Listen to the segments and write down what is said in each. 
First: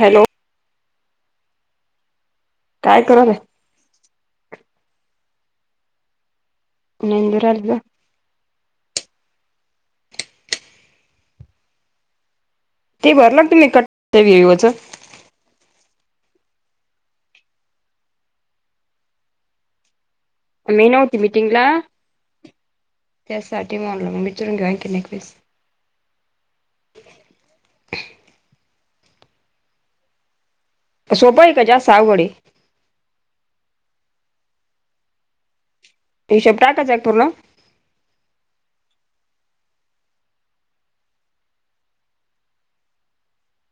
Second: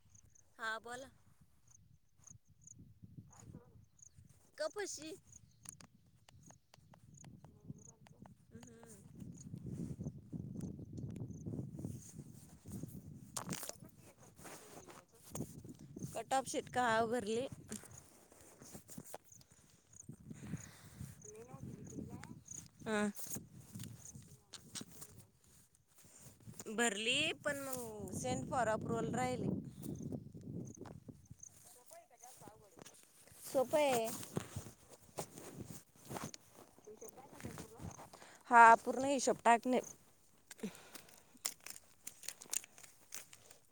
Hello. हां बोला. काय करत आहे. कप बशी नंदुरला ते भर लागत कटचं कट ऑफ [inaudible] कवा भरली. मेनावती मीटिंगला हा त्यासाठीी म मिटरयस भरली पण मग सेंट फॉर अप्रुवल राहिली. सोपा आहे का जास्त अवघड आहे. सोपय हिशोब टाकायचा पूर्ण. हा पूर्ण हिशब टाकले.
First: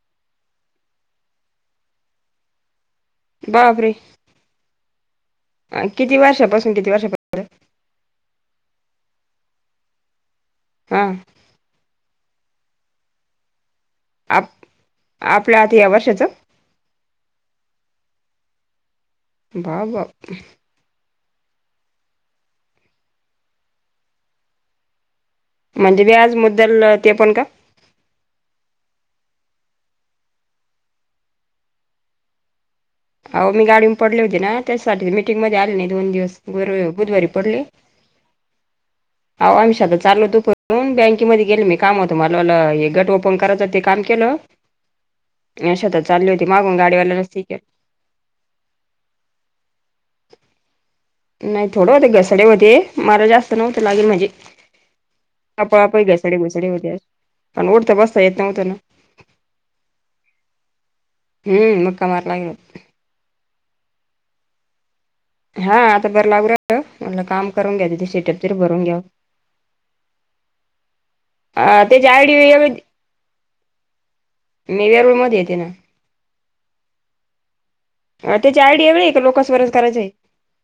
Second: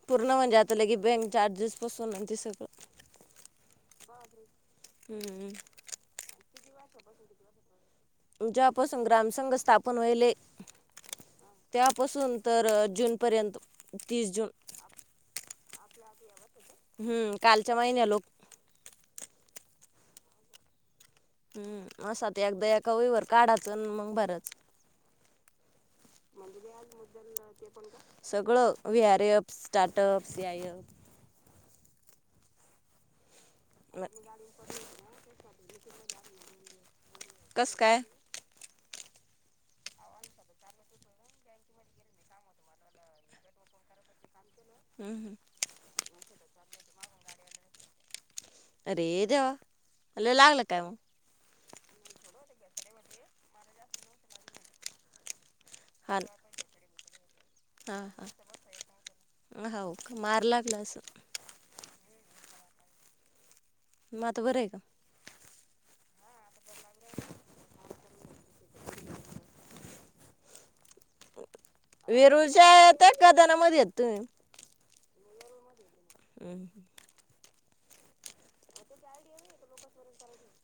पूर्ण म्हणजे आलं की बँक चार्जेस पासून ते सगळं. बापरे. हम्म. किती वर्षापासून किती वर्षापास. जेव्हापासून ग्राम संघ स्थापन होईल हम. त्यापासून तर जून पर्यंत तीस जून. आप आपल्या आता या वर्षाचं हम्म कालच्या महिन्या लोक बा बा हम् असा तर एकदा एका वईवरर काढाचं मग भराच म्हणजे वी आज मुद्दलते आपण का. सगळं V R S starter up CIF हो मी गाडीून पडले एफ होती. ना त्याच्यासाठी मीटिंगमध्ये आले नाही दोन दिवसर बुधवारी पडली. कसं काय हम्म अहो आम्ही शेतात चाललो आता दुपारून बँकेमध्ये गेल मी काम होत. मलाला हे गट ओपन करायचं ते काम केलं. हम् हम्. यशात चालली होती मागून गाडीवाल्यालाच सीके अरे देवा लय लागलं काय मग नाही थोडं होते घसडे होते मार जास्त नव्हत लागेल म्हणजे. आप आप हा ना घसाडे घैसाड हो्या पण उठता बसता येत नव्हत ना ह का मार लागलं असंल. ह मुका मार लागला. म आता बर आहे का? हा आता बरं लागू रा म्हट काम करून घ्या. तिथे सेटअप तरी भरून घ्या. [unintelligible] त्याची आयडी वेगळी विरूजता कदानामध्ये य तुम्ही मी वरुळ मध्ये येते ना हम्. अ ते चार एवढ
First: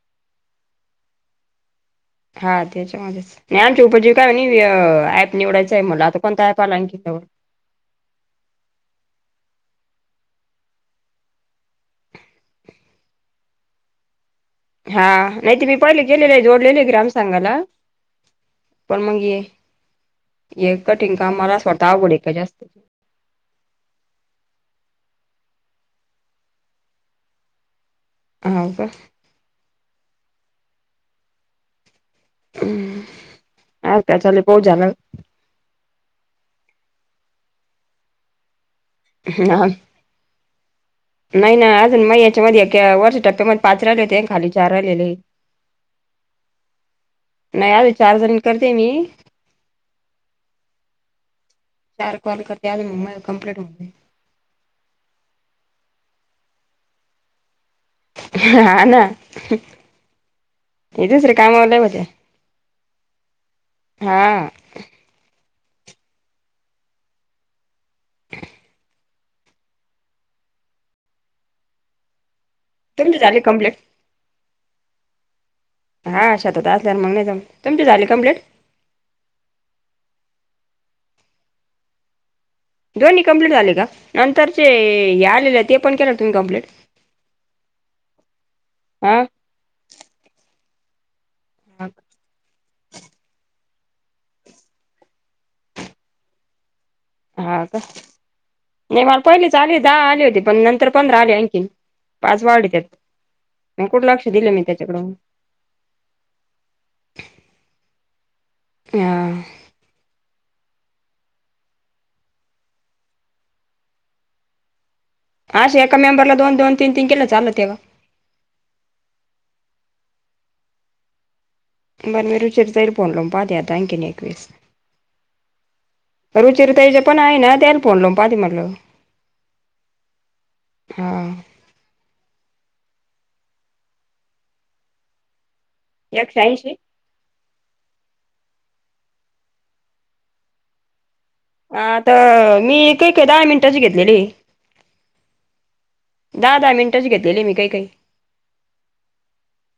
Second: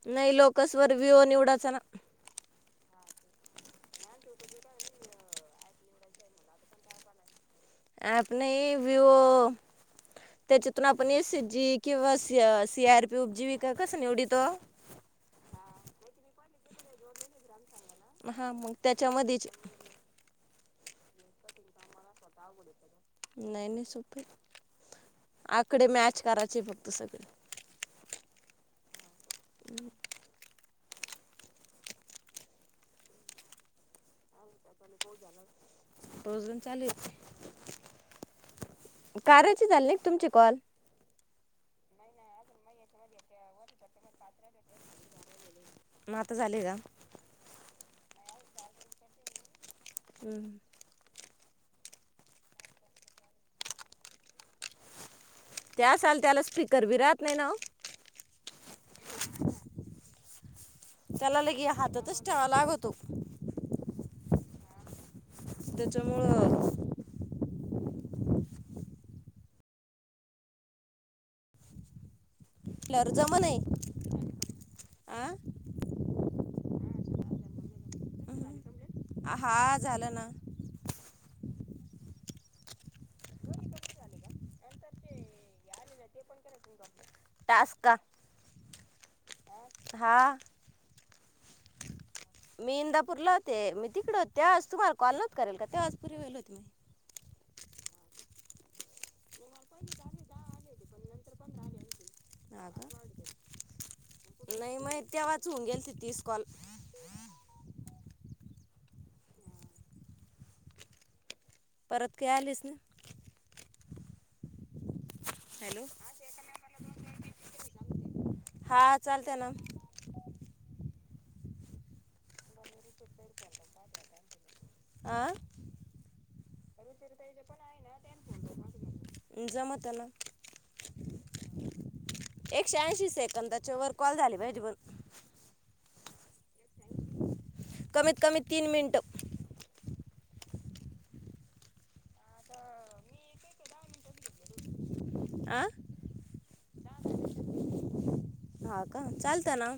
नाही लोकसवर व्ह्यू निवडाचा ना. [inaudible] नाही आमची उपजीवी काय म्हनी, अ ऍप निवडायचंय म्हणलं, आता कोणता ऍप आला आणखी नवीन? आप नही विवो त्याच्यातून आपण एच एस जी किंवा सिय सि आर पी उपजीविका कस निवडीतो? हा. नाही ते मी पहिले केलेले आहे. जोडलेले आहे ग्राम संघाला. म हा मग त्याच्यामध्येच. एक कठीण काम मला असं वाटतं अवघडे. लई अवघडे. नही नही सोपय. आकडे मॅच करायचे फक्त सगळे. हाऊ का? [unintelligible] हं. अजून काय चाललंय? पाऊस झाला का? पाऊस गंज चालूये. का? कार्याचे झाले? तुमचे कॉल, नाही नाही अजून म याच्यामध्ये वर्ष टक् ते म्हणी पाच राहिले होते खाली चार राहिलेले. मग आता झाले का नाही अजून चार जनी करते मी. हं. चार कॉल करते अजून मग माझे कम्प्लेट होऊन जाईल. ते आसल त्याला स्पीकर बी राहत नाही ना ओ. हा ना. हे दुसरे तेला लगी कामावर लय होते हातातच ठेवावं लागतो. हा. त्याच्यामुळं असल्यावर तुमचे झाले जमन हे. कंप्लीट? आं? हा शेतात असल्यावर मग नाही जमत. तुमचे झाले कंप्लेट? हा झालं ना. दोन्ही कंमप्लीट झाले का? नंतरचे हे आलेले ते पण केलं का तुम्ही कमप्लीट? टास्क का? हं. हा. हं. मी इंदापूरला होते. मी तिकड होत तेव्हाच तुमला कॉल नव्हता करेल का? तेव्हाच पुरे होईल होते. हा का? नाही मला पहिलेच आले, दहा आले होते पण नंतर पंधरा आले आणखीन. पाच हा वाढले त्यात. का म कुठ लक्ष दिलं मी नाही त्याच्याकड मग म. तेव्हाच होऊन गेल ती तीस कॉल हां. परत काही आलेच ना. अशे हॅलो एका मेंबरला दोन दोन तनी तीन केलं त चालत्या का? हा, चालत्या ना. बरं मी रुचिरा ताईला फोन लावून पहाते आता आणखीन एकवेळेस. अं? रुचिरताइचे पण आहे ना, त्यायला फोन लावून पाहाते म्हटलं. जमतं ना. हा. एकशे ऐंशी सेकंदाच्या वर कॉल झाली पाहिजे फक्त. एकशे ऐंशी? कमीत कमी तीन मिनिट. आता मी काही काही दहा मिनटाची घेतलेले. आं? दहा दहा मिनिटचे घेतलेले मी काही काही. हा का? चालत ना.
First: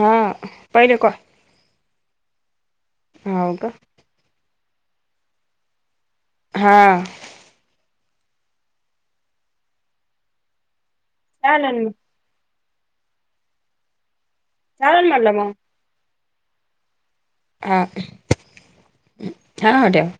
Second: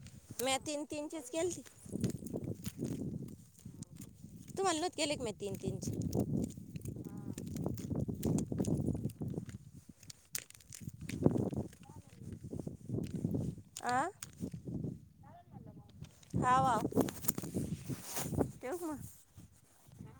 हा म्या तीन पहिले तीन चेच केलते. हांव कां तूमंल्लोत केले की मं तीनं तीनं चे हां [unintelligible] आं चालणं म्हटलं मं हाव हाव हां हां ठेवां